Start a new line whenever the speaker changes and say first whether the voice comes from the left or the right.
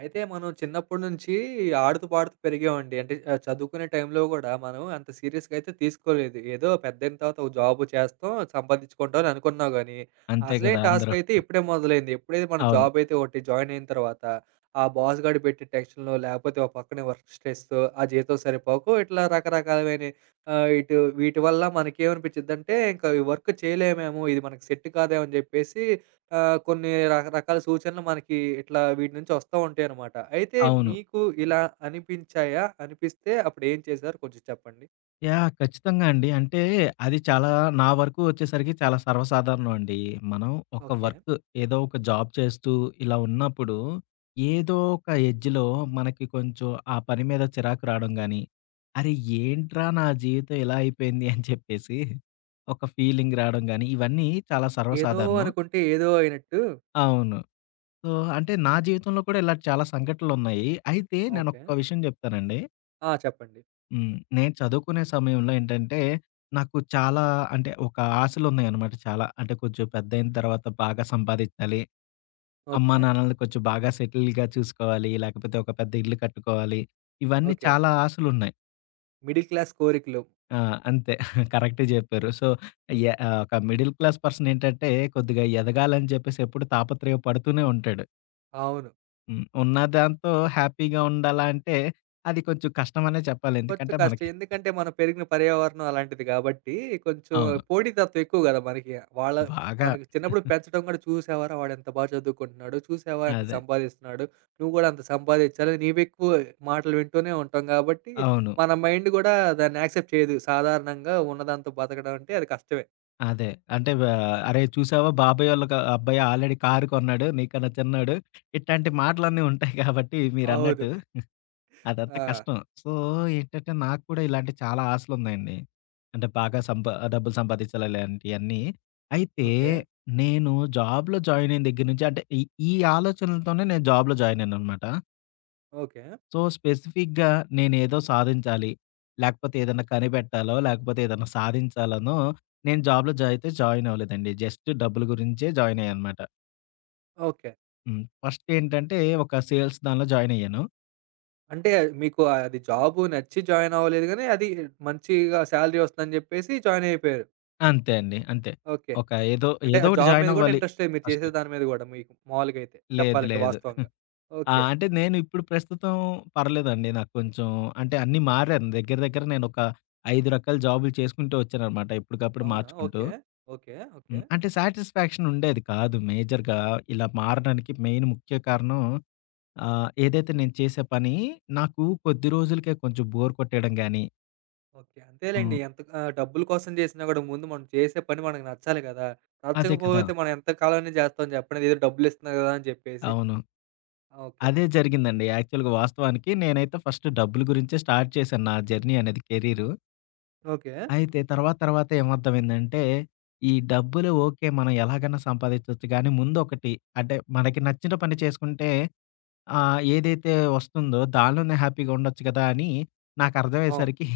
right: అయితే మనం చిన్నప్పటి నుంచి ఆడుతూ, పాడుతూ పెరిగామండి. అంటే చదువుకునే టైంలో గూడా మనం అంత సీరియస్‌గా అయితే తీసుకోలేదు. ఏదో పెద్దయిన తర్వాత ఒక జాబ్ చేస్తాం, సంపాదించుకుంటాం అని అనుకున్నాం గానీ,
left: అంతే
right: అసలైన
left: కదా!
right: టాస్క్
left: అందరూ.
right: అయితే ఇప్పుడే మొదలైంది. ఎప్పుడైతే మన
left: అవును.
right: జాబ్ అయితే ఒకటి జాయిన్ అయిన తర్వాత, ఆ బాస్ గాడు పెట్టే టెన్షన్‌లో, లేకపోతే ఒక పక్కనే వర్క్ స్ట్రెస్సు, ఆ జీతం సరిపోకు ఇట్లా రకరకాలమైన ఇటు వీటి వల్ల మనకేమనిపిచ్చిద్దంటే, ఇంకా ఈ వర్క్ చేయలేమేమో, ఇది మనకు సెట్ కాదేమో అని జెప్పేసి కొన్ని రకరకాల సూచనలు మనకి ఇట్లా వీటి నుంచి వస్తా ఉంటాయనమాట. అయితే
left: అవును.
right: మీకు ఇలా అనిపించాయా? అనిపిస్తే అప్పుడేం చేశారు? కొంచెం చెప్పండి?
left: యాహ్! ఖచ్చితంగా అండి. అంటే అది చాలా నా వరకు వచ్చేసరికి చాలా సర్వసాధారణం అండి. మనం ఒక
right: ఓకే.
left: వర్క్ ఏదో ఒక జాబ్ చేస్తూ ఇలా ఉన్నప్పుడు ఏదో ఒక ఎడ్జ్‌లో మనకి కొంచెం ఆ పని మీద చిరాకు రావడం గాని, అరే! ఏంట్రా నా జీవితం ఇలా అయిపోయింది అని చెప్పేసి ఒక ఫీలింగ్ రావడం గాని ఇవన్నీ చాలా
right: ఏదో
left: సర్వసాధారణం.
right: అనుకుంటే ఏదో అయినట్టు.
left: అవును. సో, అంటే నా జీవితంలో కూడా ఇలా చాలా సంఘటనలున్నాయి. అయితే
right: ఓకే.
left: నేనొక్క విషయం చెప్తానండి.
right: ఆ, చెప్పండి.
left: హ్మ్. నేను చదువుకునే సమయంలో ఏంటంటే, నాకు చాలా అంటే ఒక ఆశలున్నాయనమాట చాలా. అంటే కొంచెం పెద్దయిన తర్వాత బాగా సంపాదించాలి. అమ్మా,
right: ఓకే.
left: నాన్నలని కొంచెం బాగా సెటిల్‌గా చూసుకోవాలి. లేకపోతే ఒక పెద్ద ఇల్లు కట్టుకోవాలి. ఇవన్నీ
right: ఓకే.
left: చాలా ఆశలున్నాయి.
right: మిడిల్ క్లాస్ కోరికలు.
left: ఆ! అంతే కరెక్టే జెప్పారు. So,
right: oh!
left: ఒక మిడిల్ క్లాస్ పర్సన్ ఏంటంటే కొద్దిగా ఎదగాలని జెప్పేసి ఎప్పుడు తాపత్రయ పడుతూనే ఉంటాడు.
right: అవును.
left: హ్మ్. ఉన్న దాంతో హ్యాపీగా ఉండాలా అంటే అది కొంచెం కష్టమనే చెప్పాలి.
right: కొంచెం
left: ఎందుకంటే
right: కష్టం.
left: మనకి
right: ఎందుకంటే మనం పెరిగిన పర్యావరణం అలాంటిది గాబట్టి, కొంచెం
left: అవును.
right: పోటీతత్వం ఎక్కువ గదా మనకి. వాళ్ళ
left: బాగా
right: మనకి చిన్నప్పుడు పెంచడం గూడా చూసావారా వాడెంత బా చదువుకుంటున్నాడు, చూసావా ఎంత
left: అదే.
right: సంపాదిస్తున్నాడు, నువ్వు గూడా అంత సంపాదించాలి నీవెక్కువ మాటలు వింటూనే ఉంటాం గాబట్టి,
left: అవును.
right: మన మైండ్ గూడా దాన్ని యాక్సెప్ట్ చేయదు. సాధారణంగా ఉన్నదాంతో బతకడం అంటే అది కష్టమే.
left: అదే. అంటే "అరేయ్! చూసావా బాబాయోళ్ళ క అబ్బాయి ఆల్రెడీ కారు కొన్నాడు. నీకన్నా చిన్నోడు." ఇట్లాంటి మాటలన్నీ ఉంటాయి కాబట్టి
right: అవును.
left: మీరన్నట్టు అదంతా
right: ఆ!
left: కష్టం. సో, ఏంటంటే నాకు కూడా ఇలాంటి చాలా ఆశలున్నాయండి. అంటే బాగా సంపా డబ్బులు సంపాదించాలి ఇలాంటియన్నీ. అయితే
right: ఓకే.
left: నేను జాబ్‌లో జాయిన్ అయిన దగ్గర నుంచి అంటే ఈ ఈ ఆలోచనలతోనే నేను జాబ్‌లో జాయిన్ అయ్యాననమాట.
right: ఓకే.
left: సో, స్పెసిఫిక్‌గా నేనేదో సాధించాలి. లేకపోతే ఏదన్నా కనిపెట్టాలో, లేకపోతే ఏదన్నా సాధించాలనో నేను జాబ్‌లో జా అయితే జాయిన్ అవ్వలేదండి. జస్ట్ డబ్బుల గురించే జాయిన్ అయ్యాననమాట.
right: ఓకే.
left: హ్మ్. ఫస్ట్ ఏంటంటే ఒక సేల్స్ దానిలో జాయిన్ అయ్యాను.
right: అంటే మీకు అది జాబు నచ్చి జాయిన్ అవ్వలేదు గానీ, అది మంచిగా సాలరీ వస్తుందని జెప్పేసి జాయిన్ అయిపోయారు.
left: అంతే అండి. అంతే.
right: ఓకే.
left: ఒక ఏదో
right: అంటే
left: ఏదో
right: ఆ
left: ఒకటి
right: జాబ్ మీద
left: జాయిన్
right: గూడా
left: అవ్వాలి
right: ఇంట్రెస్ట్ లేదు. మీరు
left: ఫస్ట్.
right: చేసే దాని మీద గూడా మీకు మామూలుగైతే
left: లేదు.
right: చెప్పాలంటే
left: లేదు.
right: వాస్తవంగా.
left: ఆ!
right: ఓకే.
left: అంటే నేను ఇప్పుడు ప్రస్తుతం పర్లేదండి. నాకు కొంచెం అంటే అన్నీ మారాను. దగ్గర దగ్గర నేనొక 5 రకాల జాబులు చేసుకుంటూ వచ్చాననమాట. ఎప్పటికప్పుడు
right: అవునా?
left: మార్చుకుంటూ.
right: ఓకే. ఓకే.
left: హ్మ్.
right: ఓకే.
left: అంటే సాటిస్ఫాక్షన్ ఉండేది కాదు మేజర్‌గా. ఇలా మారడానికి మెయిన్ ముఖ్య కారణం ఏదైతే నేను చేసే పని నాకు కొద్ది రోజులకే కొంచెం బోర్ కొట్టేయడం గాని
right: ఓకే. అంతేలెండి.
left: హ్మ్.
right: ఎంత డబ్బుల కోసం చేసినా గూడా ముందు మనం చేసే పని మనకు నచ్చాలి గదా!
left: అదే కదా!
right: నచ్చకపోతే మనం ఎంత కాలమని చేస్తాం చెప్పండి. ఏదో డబ్బులిస్తున్నారు గదా! అని చెప్పేసి.
left: అవును.
right: ఓకే.
left: అదే జరిగిందండి. యాక్చువల్‌గా వాస్తవానికి నేనైతే ఫస్ట్ డబ్బుల గురించే స్టార్ట్ చేశాను నా జర్నీ అనేది కెరీరు.
right: ఓకే.
left: అయితే తర్వాత తర్వాత ఏమర్థమైందంటే, ఈ డబ్బులు ఓకే. మనం ఎలాగైనా సంపాదించొచ్చు గానీ ముందొకటి అంటే మనకి నచ్చిన పని చేసుకుంటే ఆ! ఏదైతే వస్తుందో దానిలోనే హ్యాపీగా ఉండొచ్చు కదా! అని
right: అవును.
left: నాకర్థమయ్యేసరికి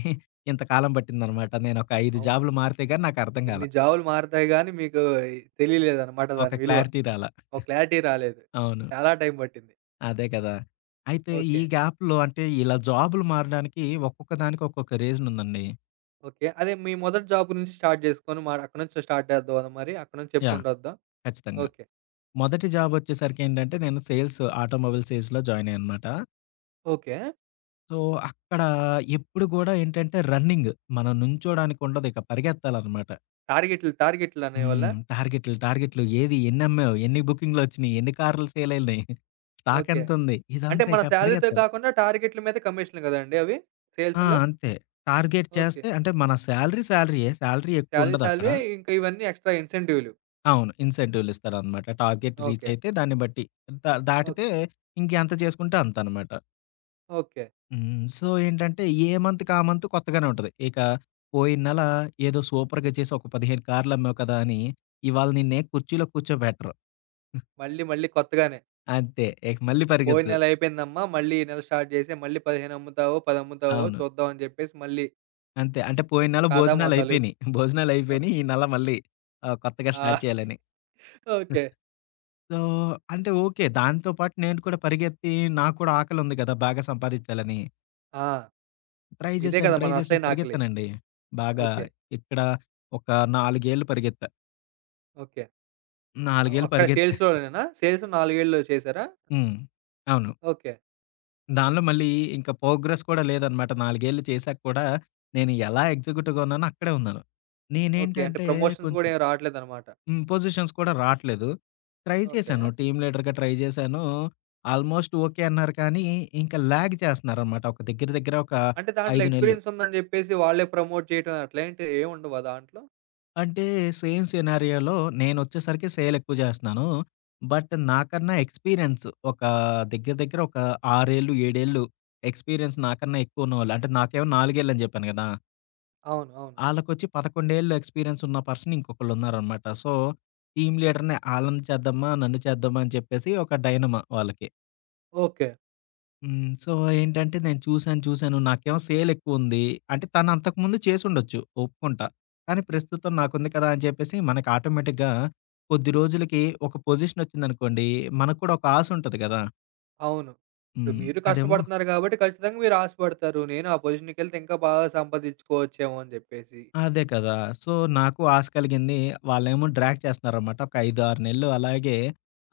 left: ఇంతకాలం పట్టిందనమాట. నేనొక 5
right: అవునా?
left: జాబ్‌లు మారితే గాని నాకర్థం కాలా.
right: ఇన్ని జాబులు మారతాయి గానీ మీకు తెలియలేదనమాట
left: ఒక
right: దాని విలువ.
left: క్లారిటీ రాలా.
right: ఒక క్లారిటీ రాలేదు.
left: అవును.
right: చాలా టైం పట్టింది.
left: అదే కదా! అయితే ఈ
right: ఓకే.
left: గ్యాప్‌లో అంటే ఇలా జాబ్‌లు మారడానికి ఒక్కొక్క దానికి ఒక్కొక్క రీజన్ ఉందండి.
right: ఓకే. అదే మీ మొదటి జాబ్ గురించి స్టార్ట్ చేసుకొని మరి అక్కడి నుంచి స్టార్ట్ చేద్దామా మరి? అక్కడి నుంచి
left: యాహ్!
right: చెప్పుకుంటూ వద్దాం.
left: ఖచ్చితంగా.
right: ఓకే.
left: మొదటి జాబొచ్చేసరికి ఏంటంటే నేను సేల్స్ ఆటోమొబైల్ సేల్స్‌లో జాయిన్ అయ్యాననమాట.
right: ఓకే.
left: సో, అక్కడ ఎప్పుడు కూడా ఏంటంటే రన్నింగ్. మనం నుంచోడానికి ఉండదు. ఇక పరిగెత్తాలనమాట.
right: టార్గెట్లు, టార్గెట్లు
left: హ్మ్.
right: అనేవాళ్ళా?
left: టార్గెట్లు, టార్గెట్లు ఏది ఎన్నమ్మావు? ఎన్ని బుకింగ్‌లొచ్చినియి? ఎన్ని కార్లు సేలయినయి? Stock
right: okay.
left: ఎంతుంది?
right: అంటే
left: ఇదంతా
right: మన
left: ఇక
right: సాలరీతో
left: పరిగెత్తాలి.
right: కాకుండా టార్గెట్ల మీద కమిషన్‌లు కదండీ అవి
left: ఆ!
right: సేల్స్‌లో?
left: అంతే. Target
right: okay.
left: చేస్తే అంటే మన సాలరీ సాలరీయే. సాలరీ
right: సాలరీ,
left: ఎక్కువుండదక్కడ.
right: సాలరీ ఇంకా ఇవన్నీ ఎక్స్‌ట్రా ఇన్సెంటివ్‌లు.
left: అవును. ఇన్సెంటివ్‌లిస్తారనమాట. Target reach
right: okay.
left: అయితే దాన్ని బట్టి. ద
right: ఓక్
left: దాటితే ఇంకెంత చేసుకుంటే అంతనమాట.
right: ఓకే.
left: హ్మ్. సో, ఏంటంటే ఏ మంత్‌కి ఆ మంత్ కొత్తగానే ఉంటది. ఇక పోయిన నెల ఏదో సూపర్‌గా చేసి ఒక 15 కార్లమ్మావు కదా! అని ఇవాళ నిన్నే కుర్చీలో కూర్చోబెట్టరు.
right: మళ్ళీ మళ్ళీ కొత్తగానే.
left: అంతే. ఇక మళ్ళీ
right: పోయిన
left: పరిగెత్తు.
right: నెల అయిపోయిందమ్మా. మళ్ళీ ఈ నెల స్టార్ట్ చేసి మళ్ళీ 15 అమ్ముతావో, 10 అమ్ముతావో
left: అవును.
right: చూద్దాం అని చెప్పేసి మళ్ళీ
left: అంతే. అంటే పోయిన నెల
right: కాదా మొదలు.
left: భోజనాలయిపోయినియి.
right: ఓ
left: భోజనాలయిపోయినియి. ఈ నెల మళ్ళీ కొత్తగా
right: ఆ!
left: స్టార్ట్ చేయాలని.
right: ఓకే.
left: సో, అంటే ఓకే. దాంతో పాటు నేను కూడా పరిగెత్తి నాకు కూడా ఆకలుంది గదా! బాగా సంపాదించాలని.
right: ఆ!
left: ట్రై
right: ఇదే
left: జేశాను,
right: కదా
left: ట్రై
right: మన
left: జేశాను.
right: అసలైన ఆకలి.
left: పరిగెత్తానండి. బాగా
right: ఓకే.
left: ఇక్కడ ఒక 4 ఏళ్ళు పరిగెత్తా.
right: ఓకే.
left: 4 ఏళ్ళు
right: అక్కడ
left: పరిగెత్తా
right: సేల్స్‌లోనేనా? సేల్స్ 4 ఏళ్ళు చేసారా?
left: హ్మ్. అవును.
right: ఓకే.
left: దానిలో మళ్ళీ ఇంకా ప్రోగ్రెస్ కూడా లేదనమాట. 4 ఏళ్ళు చేశాక కూడా నేను ఎలా ఎగ్జిక్యూటివ్‌గా ఉన్నానో అక్కడే ఉన్నాను.
right: ఓకే. అంటే
left: నేనేంటంటే
right: ప్రమోషన్స్
left: కొంచెం
right: గూడా ఏమి రావట్లేదనమాట.
left: హ్మ్. పొజిషన్స్ కూడా రాట్లేదు. Try
right: okay.
left: చేశాను. టీమ్ లీడర్‌గా ట్రై చేశాను. ఆల్మోస్ట్ ఓకే అన్నారు కానీ, ఇంకా లాగ్ చేస్తున్నారనమాట. ఒక దగ్గర దగ్గర ఒక
right: అంటే దాంట్లో
left: 5 నెలలు.
right: ఎక్స్‌పీరియన్స్ ఉందని జెప్పేసి వాళ్ళే ప్రమోట్ చేయటం అట్లాంటి ఏముండవా దాంట్లో?
left: అంటే సేమ్ సినారియోలో నేనొచ్చేసరికి సేల్ ఎక్కువ చేస్తున్నాను. బట్ నాకన్నా ఎక్స్‌పీరియన్స్ ఒక దగ్గర దగ్గర ఒక 6 ఏళ్ళు, 7 ఏళ్ళు ఎక్స్‌పీరియన్స్ నాకన్నా ఎక్కువ ఉన్నవాళ్ళు అంటే నాకేమో 4 ఏళ్ళని చెప్పాను కదా!
right: అవును.
left: ఆళ్ళకొచ్చి 11 ఏళ్ళు ఎక్స్‌పీరియన్స్ ఉన్న పర్సన్ ఇంకొకళ్ళున్నారనమాట. సో, టీమ్ లీడర్‌ని ఆళ్ళని చేద్దామా, నన్ను చేద్దామా అని చెప్పేసి ఒక డైనమా వాళ్ళకి.
right: ఓకే.
left: హ్మ్. సో, ఏంటంటే నేను చూసాను, చూసాను నాకేమో సేల్ ఎక్కువుంది. అంటే తను అంతకుముందు చేసుండొచ్చు ఒప్పుకుంటా. కానీ ప్రస్తుతం నాకుంది కదా! అని చెప్పేసి మనకి ఆటోమేటిక్‌గా కొద్ది రోజులకి ఒక పొజిషన్ వచ్చిందనుకోండి, మనకు కూడా ఒక ఆశ ఉంటది కదా!
right: అవును. ఇప్పుడు
left: హ్మ్.
right: మీరు
left: అదేమో
right: కష్టపడుతున్నారు గాబట్టి ఖచ్చితంగా మీరు ఆశపడతారు. నేను ఆ పొజిషన్‌కెళ్తే ఇంకా బాగా సంపాదించుకోవచ్చేమో అని జెప్పేసి.
left: అదే కదా! సో, నాకు ఆశ కలిగింది. వాళ్ళేమో డ్రాగ్ చేస్తున్నారనమాట. ఒక 5, 6 నెలలు అలాగే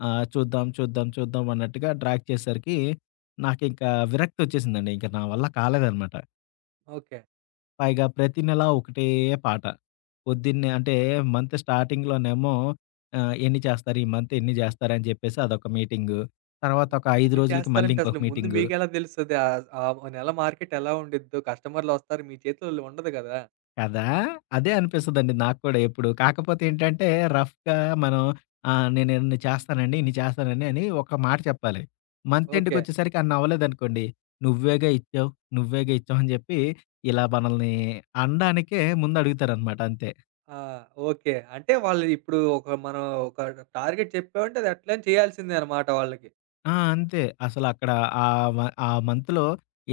left: చూద్దాం, చూద్దాం, చూద్దాం అన్నట్టుగా డ్రాగ్ చేసేసరికి నాకింక విరక్తొచ్చేసిందండి. ఇంక నా వల్ల కాలేదనమాట.
right: ఓకే.
left: పైగా ప్రతి నెల ఒకటే పాట. పొద్దున్నే అంటే మంత్ స్టార్టింగ్‌లోనేమో ఎన్ని చేస్తారు? ఈ మంత్ ఎన్ని చేస్తారు? అని చెప్పేసి అదొక మీటింగు. తర్వాత ఒక 5
right: ఎన్ని
left: రోజులకి మళ్ళీ
right: చేస్తారంటే
left: ఇంకొక
right: అసలు ముందు
left: మీటింగు.
right: మీకెలా తెలుస్తది? ఆహ్, ఆ ఆ నెల మార్కెట్ ఎలా ఉండిద్దో? కస్టమర్‌లొస్తారు. మీ చేతిలో ఉండదు గదా!
left: కదా! అదే అనిపిస్తదండి నాకు కూడా ఎప్పుడు. కాకపోతే ఏంటంటే, రఫ్‌గా మనం నేను ఇన్ని చేస్తానండి, ఇన్ని చేస్తానండి అని ఒక మాట చెప్పాలి. Month
right: okay.
left: ఎండ్‌కొచ్చేసరికి అన్ని అవ్వలేదనుకోండి, "నువ్వేగా ఇచ్చావు, నువ్వేగా ఇచ్చావు" అని చెప్పి ఇలా మనల్ని అనడానికే ముందు అడుగుతారనమాట అంతే.
right: ఆ! ఓకే. అంటే వాళ్ళు ఇప్పుడు ఒక మనం ఒక టార్గెట్ చెప్పామంటే అది ఎట్లైనా చేయాల్సిందే అనమాట వాళ్ళకి.
left: ఆ! అంతే. అసలక్కడ ఆ వ ఆ మంత్‌లో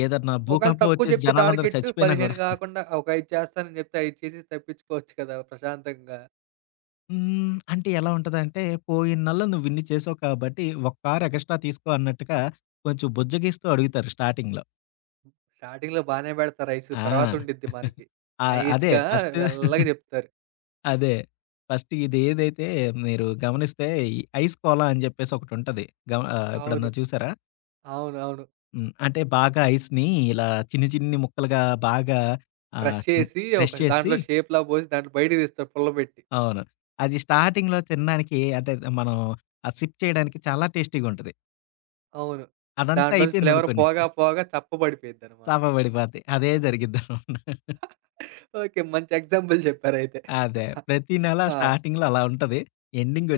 left: ఏదన్నా
right: ఒకవేళ
left: భూకంపం
right: తక్కువ
left: వచ్చేసి
right: చెప్తే
left: జనాలందరూ
right: టార్గెట్
left: చచ్చిపోయినా కూడా
right: 15 కాకుండా ఒక 5 చేస్తానని చెప్తే 5 చేసేసి తప్పించుకోవచ్చు కదా! ప్రశాంతంగా.
left: హ్మ్. అంటే ఎలా ఉంటదంటే, "పోయిన నెలలో నువ్విన్ని చేసావు కాబట్టి, ఒక కారు ఎగస్ట్రా తీసుకో" అన్నట్టుగా కొంచెం బుజ్జగిస్తూ అడుగుతారు స్టార్టింగ్‌లో.
right: స్టార్టింగ్‌లో బానే పెడతారు ఐసు. తర్వాత
left: ఆ!
right: ఉండిద్ది మనకి.
left: ఆ! అదే
right: నైస్‌గా
left: ఫస్ట్.
right: మెల్లగా చెప్తారు.
left: అదే. ఫస్ట్ ఇదేదైతే మీరు గమనిస్తే ఈ ఐస్ కోలా అని జెప్పేసి ఒకటుంటది. ఎప్పుడన్నా
right: అవును.
left: చూసారా?
right: అవునవును.
left: హ్మ్. అంటే బాగా ఐస్‌ని ఇలా చిన్ని చిన్ని ముక్కలుగా బాగా
right: క్రష్
left: ఆహ్, క్ర
right: చేసి
left: క్రష్
right: ఒక
left: చేసి
right: దాంట్లో షేప్‌లా పోసి దాంట్లో బయటకి తీస్తారు పుల్లబెట్టి.
left: అవును. అది స్టార్టింగ్‌లో తినడానికి అంటే, మనం ఆ సిప్ చేయడానికి చాలా టేస్టీగుంటది.
right: అవును.
left: అదంతా
right: దాంట్లోంచి ఫ్లేవర్
left: అయిపోయిందనుకోండి.
right: పోగా పోగా చప్పబడిపోయిద్దనమాట.
left: చాప పడిపోద్ది. అదే జరిగిద్దనమాట.
right: ఓకే. మంచి ఎగ్జాంపుల్ చెప్పారయితే.
left: అదే. ప్రతి నెల
right: ఆ!
left: స్టార్టింగ్‌లో అలా ఉంటది.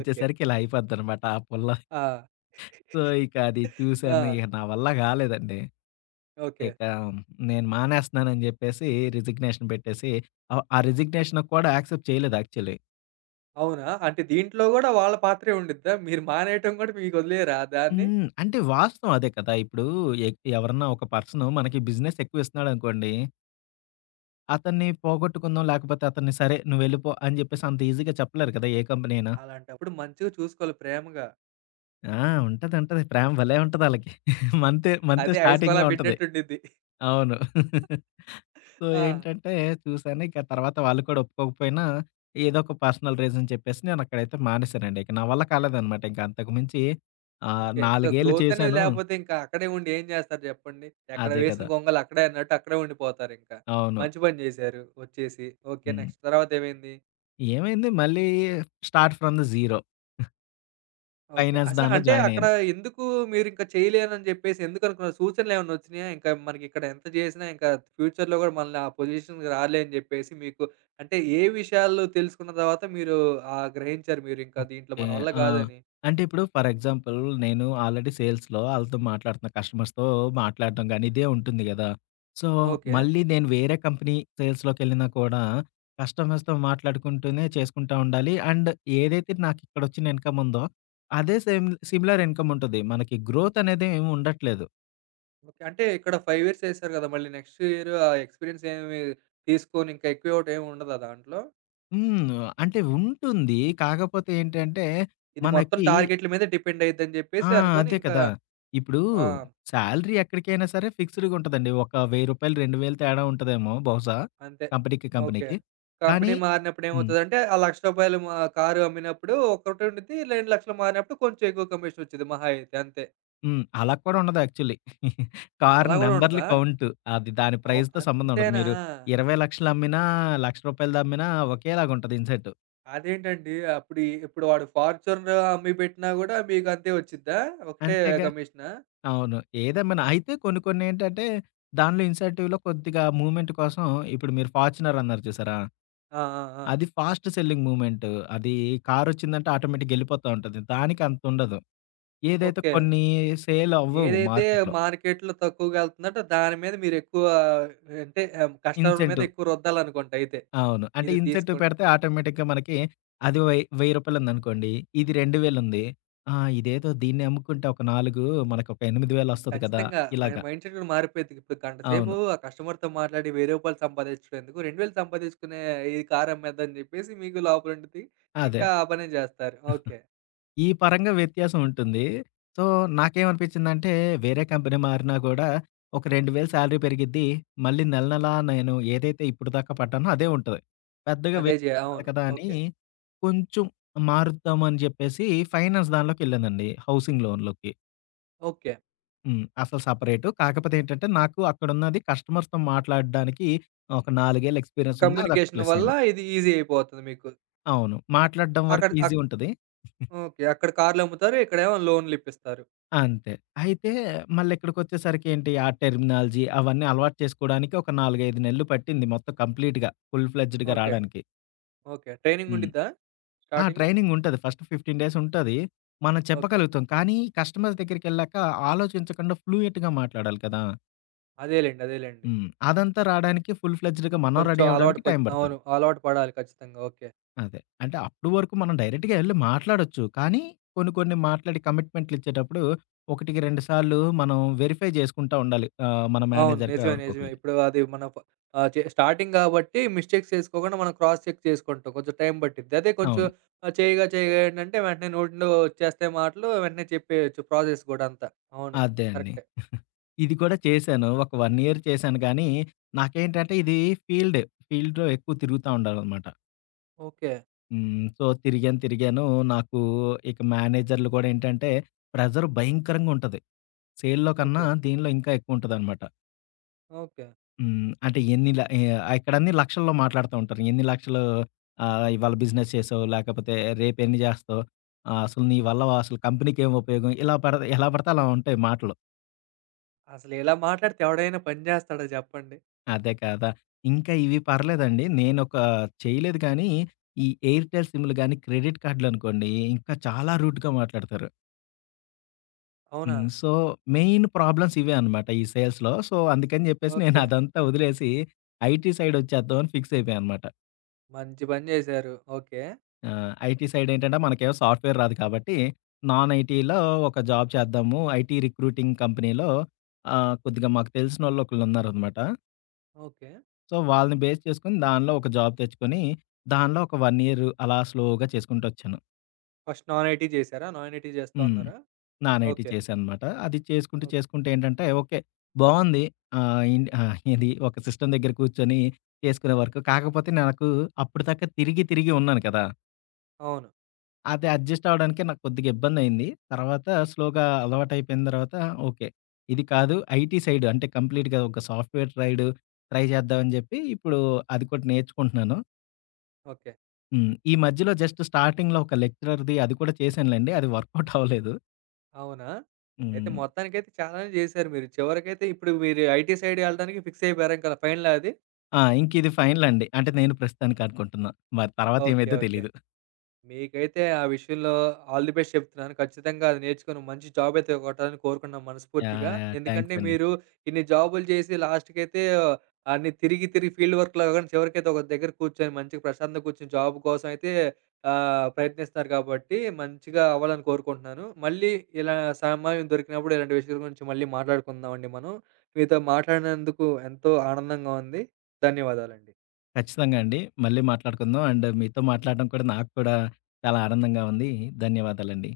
right: ఓకే.
left: ఇలా అయిపోద్దనమాట ఆ పుల్ల.
right: ఆ!
left: సో, ఇక అది చూసాను.
right: ఆ!
left: ఇక నా వల్ల గాలేదండి.
right: ఓకే.
left: ఇక నేను మానేస్తున్నానని జెప్పేసి రిజిగ్నేషన్ పెట్టేసి ఆ రిజిగ్నేషన్ కూడా యాక్సెప్ట్ చేయలేదు యాక్చువల్లీ.
right: అవునా? అంటే దీంట్లో గూడా వాళ్ళ పాత్రే ఉండిద్దా? మీరు మానేయటం గూడా మీకొదిలేయరా దాన్ని?
left: హ్మ్. అంటే వాస్తవం అదే కదా! ఇప్పుడు ఎ ఎవరన్నా ఒక పర్సన్ మనకి బిజినెస్ ఎక్కువిస్తున్నాడనుకోండి. అతన్ని పోగొట్టుకుందాం లేకపోతే అతన్ని సరే నువ్వెళ్ళిపో అని జెప్పేసి అంత ఈజీగా చెప్పలేరు కదా! ఏ కంపెనీ అయినా.
right: అలాంటప్పుడు మంచిగా చూసుకోవాలి ప్రేమగా.
left: ఆ! ఉంటది. ఉంటది. ప్రేమ భలే ఉంటదాళ్ళకి. మంత్ మంత్
right: అదే ఐస్ కొలా
left: స్టార్టింగ్‌లో ఉంటది.
right: పెట్టినట్టుండిద్ది.
left: అవును. సో,
right: ఆ!
left: ఏంటంటే చూసాను. ఇక తర్వాత వాళ్ళు కూడా ఒప్పుకోకపోయినా, ఏదో ఒక పర్సనల్ రీజన్ చెప్పేసి నేనక్కడైతే మానేశానండి. ఇక నా వల్ల కాలేదనమాట. ఇంక అంతకు మించి
right: ఓకే. ఇంకా
left: 4 ఏళ్ళు
right: గ్రోత్ అనేది
left: చేశాను.
right: లేపోతే ఇంకా అక్కడే ఉండి ఏం జేస్తారు జెప్పండి? ఎక్కడ
left: అదే
right: వేసిన
left: కదా!
right: గొంగలు అక్కడే అన్నట్టు అక్కడే ఉండిపోతారింకా.
left: అవును.
right: మంచి పని జేశారు వచ్చేసి. ఓకే.
left: హ్మ్.
right: నెక్స్ట్ తర్వాతేమైంది?
left: ఏమైంది మళ్ళీ start from the zero.
right: Okay.
left: Finance
right: అసల
left: దానిలో
right: అంటే అక్కడ
left: జాయినయ్యాను.
right: ఎందుకు మీరింక చేయలేనని జెప్పేసి ఎందుకనుకున్నారు? సూచనలేమన్నా ఒచ్చినాయా? ఇంకా మనకిక్కడ ఎంత జేసినా ఇంకా ఫ్యూచర్‌లో గూడా మనల్ని ఆ పొజిషన్‌కి రాలే అని జెప్పేసి మీకు అంటే ఏ విషయాలు తెలుసుకున్న తర్వాత మీరు గ్రహించారు మీరింకా దీంట్లో
left: ఓకే.
right: మన వల్ల
left: ఆ!
right: గాదని?
left: అంటే ఇప్పుడు ఫర్ ఎగ్జాంపుల్ నేను ఆల్రెడీ సేల్స్‌లో ఆళ్ళతో మాట్లాడుతున్న కస్టమర్స్‌తో మాట్లాడడం గాని, ఇదే ఉంటుంది గదా! So,
right: okay.
left: మళ్ళీ నేను వేరే కంపెనీ సేల్స్‌లోకెళ్ళినా కూడా కస్టమర్స్‌తో మాట్లాడుకుంటూనే చేసుకుంటా ఉండాలి. అండ్ ఏదైతే నాకిక్కడొచ్చిన ఇన్‌కమ్ ఉందో, అదే సేమ్ సిమిలర్ ఇన్‌కమ్ ఉంటది. మనకి గ్రోత్ అనేది ఏమి ఉండట్లేదు.
right: ఓకే. అంటే ఇక్కడ 5 ఇయర్స్ చేశారు గదా! మళ్ళీ నెక్స్ట్ ఇయర్ ఆ ఎక్స్‌పీరియన్స్ ఏమి తీసుకొని ఇంకా ఎక్కువ ఇవ్వటం ఏమి ఉండదా దాంట్లో?
left: హ్మ్. అంటే ఉంటుంది. కాకపోతే ఏంటంటే
right: ఇది మొత్తం
left: మనకి
right: టార్గెట్‌ల మీదే డిపెండ్ అయ్యిద్దని
left: ఆ!
right: జెప్పేసి అనుకోని
left: అదే
right: ఇంకా
left: కదా! ఇప్పుడు
right: ఆ!
left: శాలరీ ఎక్కడికైనా సరే ఫిక్స్‌డ్‌గా ఉంటదండి. ఒక రూ. 1000, 2000 తేడా ఉంటదేమో బహుశా
right: అంతే.
left: కంపెనీకి,
right: ఓకే.
left: కంపెనీకి. కానీ
right: కంపెనీ మారినప్పుడు
left: హ్మ్.
right: ఏమవుతదంటే, ఆ రూ. 1,00,000 మా కారు అమ్మినప్పుడు ఒకటి ఉండిద్ది. 2,00,000 మారినప్పుడు కొంచెం ఎక్కువ కమిషన్ వచ్చేది మహా అయితే అంతే.
left: హ్మ్. అలా కూడా ఉండదు యాక్చువల్లీ. కార్
right: అలా గూడా
left: నంబర్‌లు
right: ఉండదా?
left: కౌంటు. అది దాని
right: అవు
left: ప్రైస్‌తో
right: అ-
left: సంబంధం ఉండదు.
right: అంతేనా?
left: మీరు 20,00,000 అమ్మినా, రూ. 1,00,000 అమ్మినా ఒకేలాగుంటది ఇన్సెంటివ్.
right: అదేంటండి? అప్పుడు ఈ ఇప్పుడు వాడు ఫార్చునర్ అమ్మి పెట్టినా గూడా మీకు అంతే వచ్చిద్దా? ఒకటే
left: అంతేగా!
right: కమిషనా?
left: అవును. ఏదమ్మినా అయితే కొన్ని కొన్ని ఏంటంటే దానిలో ఇన్సెంటివ్‌లో కొద్దిగా మూవ్‌మెంట్ కోసం ఇప్పుడు మీరు 'ఫార్చునర్' అన్నారు చూసారా?
right: ఆ! ఆ! ఆ!
left: అది ఫాస్ట్ సెల్లింగ్ మూవ్‌మెంట్. అది కారొచ్చిందంటే ఆటోమేటిక్‌గా ఎళ్ళిపోతా ఉంటది. దానికి అంతుండదు. ఏదైతే
right: ఓకే.
left: కొన్ని సేల్ అవ్వవు
right: ఏదైతే
left: మార్కెట్‌లో.
right: మార్కెట్‌లో తక్కువగా ఎళ్తుందంటే దాని మీద మీరెక్కువ అంటే కస్టమర్ల మీద
left: ఇన్సెంటివ్
right: ఎక్కువ రుద్దాలనుకుంట అయితే.
left: అవును. అంటే
right: ఇది
left: ఇన్సెంటివ్
right: తీసుకోండి.
left: పెడితే ఆటోమేటిక్‌గా మనకి అది వై రూ. 1000 ఉందనుకోండి. ఇది 2000 ఉంది. ఆ! ఇదేదో దీన్ని అమ్ముకుంటే ఒక 4 మనకొక 8000 వస్తది కదా!
right: ఖచ్చితంగా. మన
left: ఇలాగా.
right: మైండ్ సెట్ కూడా మారిపోయిద్ది. ఇప్పుడు గంట
left: అవును.
right: సేపు ఆ కస్టమర్‌తో మాట్లాడి రూ. 1000 సంపాదించడం ఎందుకు? 2,000 సంపాదించుకునే ఈ కారు అమ్మేద్దని చెప్పేసి మీకు లోపల ఉండిద్ది.
left: అదే.
right: ఇంకా ఆ పనే చేస్తారు. ఓకే.
left: ఈ పరంగా వ్యత్యాసం ఉంటుంది. సో, నాకేమనిపించిందంటే, వేరే కంపెనీ మారినా గూడా, ఒక 2000 శాలరీ పెరిగిద్ది. మళ్ళీ నెల నెలా నేను ఏదైతే ఇప్పటిదాకా పడ్డానో అదే ఉంటది. పెద్దగా
right: అదే
left: వేరే
right: జే
left: ఉండదు
right: అవును.
left: కదా! అని
right: ఓకే.
left: కొంచెం మారుద్దామని జెప్పేసి ఫైనాన్స్ దానిలోకెళ్ళానండి. హౌసింగ్ లోన్‌లోకి.
right: ఓకే.
left: హ్మ్. అసలు సెపరేటు. కాకపోతే ఏంటంటే, నాకు అక్కడున్నది కస్టమర్స్‌తో మాట్లాడడానికి ఒక 4 ఏళ్ల ఎక్స్‌పీరియన్స్ ఉంది. అదక్కడ
right: కమ్యూనికేషన్
left: ప్లస్ అయింది.
right: వల్ల ఇది ఈజీ అయిపోతుంది మీకు.
left: అవును. మాట్లాడడం వరకు
right: అక్కడ
left: ఈజీ
right: అక్
left: ఉంటది.
right: ఓకే. అక్కడ కార్లు అమ్ముతారు. ఇక్కడేమో లోన్‌లు ఇప్పిస్తారు.
left: అంతే. అయితే మళ్ళిక్కడికొచ్చేసరికేంటి, ఆ టెర్మినాలజీ అవన్నీ అలవాటు చేసుకోడానికి ఒక 4, 5 నెలలు పట్టింది మొత్తం కంప్లీట్‌గా ఫుల్ ఫ్లెడ్జ్డ్‌గా
right: ఓకే.
left: రాడానికి.
right: ఓకే. ట్రైనింగ్
left: హ్మ్.
right: ఉండిద్దా
left: ఆ!
right: స్టార్టింగ్‌లో?
left: ట్రైనింగుంటది. ఫస్ట్ 15 డేస్ ఉంటది. మనం
right: ఓకే.
left: చెప్పగలుగుతాం. కానీ కస్టమర్స్ దగ్గరికెళ్ళాక ఆలోచించకుండా ఫ్లూయెంట్‌గా మాట్లాడాలి కదా!
right: అదేలెండి.
left: హ్మ్. అదంతా రాడానికి ఫుల్ ఫ్లెడ్జ్డ్‌గా మనం
right: కొంచెం
left: రెడీ
right: అలవాటు
left: అవ్వడానికి
right: పడ్
left: టైం పడతది.
right: అవును. అలవాటు పడాలి ఖచ్చితంగా. ఓకే.
left: అదే. అంటే అప్పటి వరకు మనం డైరెక్ట్‌గా ఎళ్లి మాట్లాడొచ్చు. కానీ కొన్ని కొన్ని మాట్లాడి కమిట్మెంట్లు ఇచ్చేటప్పుడు ఒకటికి రెండు సార్లు మనం వెరిఫై చేసుకుంటా ఉండాలి. మన
right: అవును.
left: మేనేజర్‌కో
right: నిజమే.
left: ఎవరికో
right: నిజమే.
left: ఒకళ్ళకి.
right: ఇప్పుడు అది మన ఫ చే స్టార్టింగ్ గాబట్టి మిస్టేక్స్ చేసుకోకుండా మనం క్రాస్ చెక్ చేసుకుంటాం. కొంచెం టైం పట్టిద్ది. అదే కొంచెం
left: అవును.
right: చేయగా చేయగా ఏంటంటే వెంటనే నోట్లో వచ్చేస్తాయి మాటలు. వెంటనే చెప్పేయొచ్చు ప్రాసెస్ గూడా అంతా. అవును.
left: అదే అండి.
right: కరెక్టే.
left: ఇది కూడా చేశాను. ఒక 1 ఇయర్ చేశాను గానీ, నాకేంటంటే ఫీల్డ్. ఫీల్డ్‌లో ఎక్కువ తిరుగుతా ఉండాలనమాట.
right: ఓకే.
left: హ్మ్. సో, తిరిగాను తిరిగాను. నాకు ఇక మేనేజర్లు కూడా ఏంటంటే ప్రెషర్ భయంకరంగా ఉంటది. సేల్‌లో కన్నా
right: ఓకే.
left: దీనిలో ఇంకా ఎక్కువ ఉంటదనమాట.
right: ఓకే.
left: హ్మ్. అంటే ఇక్కడన్నీ లక్షల్లో మాట్లాడుతా ఉంటారు. ఎన్ని లక్షలు ఇవాళ బిజినెస్ చేసావు? లేకపోతే రేపెన్ని జేస్తావు? అసలు నీ వల్ల అసలు కంపెనీకేం ఉపయోగం? ఇలా పడత ఎలా పడితే అలా ఉంటాయి మాటలు.
right: అసలు ఇలా మాట్లాడితే ఎవడైనా పని జేస్తాడా జెప్పండి?
left: అదే కదా! ఇంకా ఇవి పర్లేదండి. నేనొక చేయలేదు గానీ, ఈ ఎయిర్‌టెల్ సిమ్‌లు గానీ, క్రెడిట్ కార్డులనుకోండి ఇంకా చాలా రూడ్‌గా మాట్లాడతారు.
right: అవునా?
left: హ్మ్. సో, మెయిన్ ప్రాబ్లమ్స్ ఇవే అనమాట ఈ సేల్స్‌లో. సో, అందుకని జెప్పేసి నేను
right: ఓకే.
left: అదంతా వదిలేసి ఐటీ సైడొచ్చేద్దామని ఫిక్స్ అయిపోయా అనమాట.
right: మంచి పని జేశారు. ఓకే.
left: ఆ! ఐటీ సైడ్ ఏంటంటే మనకేమో సాఫ్ట్‌వేర్ రాదు కాబట్టి, నాన్ ఐటీలో ఒక జాబ్ చేద్దాము. ఐటీ రిక్రూటింగ్ కంపెనీలో కొద్దిగా మాకు తెలిసినోళ్ళు ఒకళ్ళున్నారనమాట.
right: ఓకే.
left: సో, వాళ్ళని బేస్ చేసుకొని దానిలో ఒక జాబ్ తెచ్చుకొని, దానిలో ఒక 1 ఇయర్ అలా స్లోగా చేసుకుంటొచ్చాను.
right: ఫస్ట్ నాన్ ఐటీ జేశారా? నాన్ ఐటీ జేస్తా
left: హ్మ్.
right: ఉన్నారా?
left: Non IT
right: okay.
left: చేశాననమాట. అది చేసుకుంటూ,
right: ఓకే.
left: చేసుకుంటూ ఏంటంటే ఓకే. బావుంది. ఏది ఒక సిస్టమ్ దగ్గర కూర్చొని చేసుకునే వరకు. కాకపోతే నాకు అప్పటిదాకా తిరిగి, తిరిగి ఉన్నాను కదా!
right: అవును.
left: అది అడ్జస్ట్ అవ్వడానికే నాకు కొద్దిగా ఇబ్బందయింది. తర్వాత స్లోగా అలవాటయిపోయిన తర్వాత ఓకే. ఇది కాదు ఐటీ సైడ్ అంటే కంప్లీట్‌గా ఒక సాఫ్ట్‌వేర్ సైడ్ ట్రై చేద్దామని చెప్పి ఇప్పుడు అది కూడా నేర్చుకుంటున్నాను.
right: ఓకే.
left: హ్మ్. ఈ మధ్యలో జస్ట్ స్టార్టింగ్‌లో ఒక లెక్చరర్‌ది అది కూడా చేశానులెండి. అది వర్కౌట్ అవ్వలేదు.
right: అవునా? అయితే
left: హ్మ్.
right: మొత్తానికైతే చాలానే జేశారు మీరు. చివరికైతే ఇప్పుడు మీరు ఐటీ సైడ్ ఎళ్ళడానికి ఫిక్స్ అయిపోయారా ఇంకా ఫైనలా అది?
left: ఆ! ఇంక ఇది ఫైనల్ అండి. అంటే నేను ప్రస్తుతానికి అనుకుంటున్నా. మరి తర్వాత
right: ఓకే.
left: ఏమైద్దో
right: ఓకే.
left: తెలీదు.
right: మీకైతే ఆ విషయంలో ఆల్ ది బెస్ట్ చెప్తున్నాను. ఖచ్చితంగా అది నేర్చుకొని మంచి జాబ్ అయితే కొట్టాలని కోరుకున్నాను మనస్ఫూర్తిగా.
left: యాహ్! యాహ్! థాంక్స్
right: ఎందుకంటే
left: అండి.
right: మీరు ఇన్ని జాబులు చేసి లాస్ట్‌కైతే అన్ని తిరిగి, తిరిగి ఫీల్డ్ వర్క్‌లో కాకుండా చివరికైతే ఒక దగ్గర కూర్చొని మంచిగా ప్రశాంతంగా కూర్చొని జాబ్ కోసం అయితే ప్రయత్నిస్తున్నారు కాబట్టి మంచిగా అవ్వాలని కోరుకుంటున్నాను. మళ్ళీ ఇలా సమయం దొరికినప్పుడు ఇలాంటి విషయాల గురించి మళ్ళీ మాట్లాడుకుందామండి మనం. మీతో మాట్లాడినందుకు ఎంతో ఆనందంగా ఉంది. ధన్యవాదాలండి.
left: ఖచ్చితంగా అండి. మళ్ళీ మాట్లాడుకుందాం. అండ్ మీతో మాట్లాడడం కూడా నాకు కూడా చాలా ఆనందంగా ఉంది. ధన్యవాదాలండి.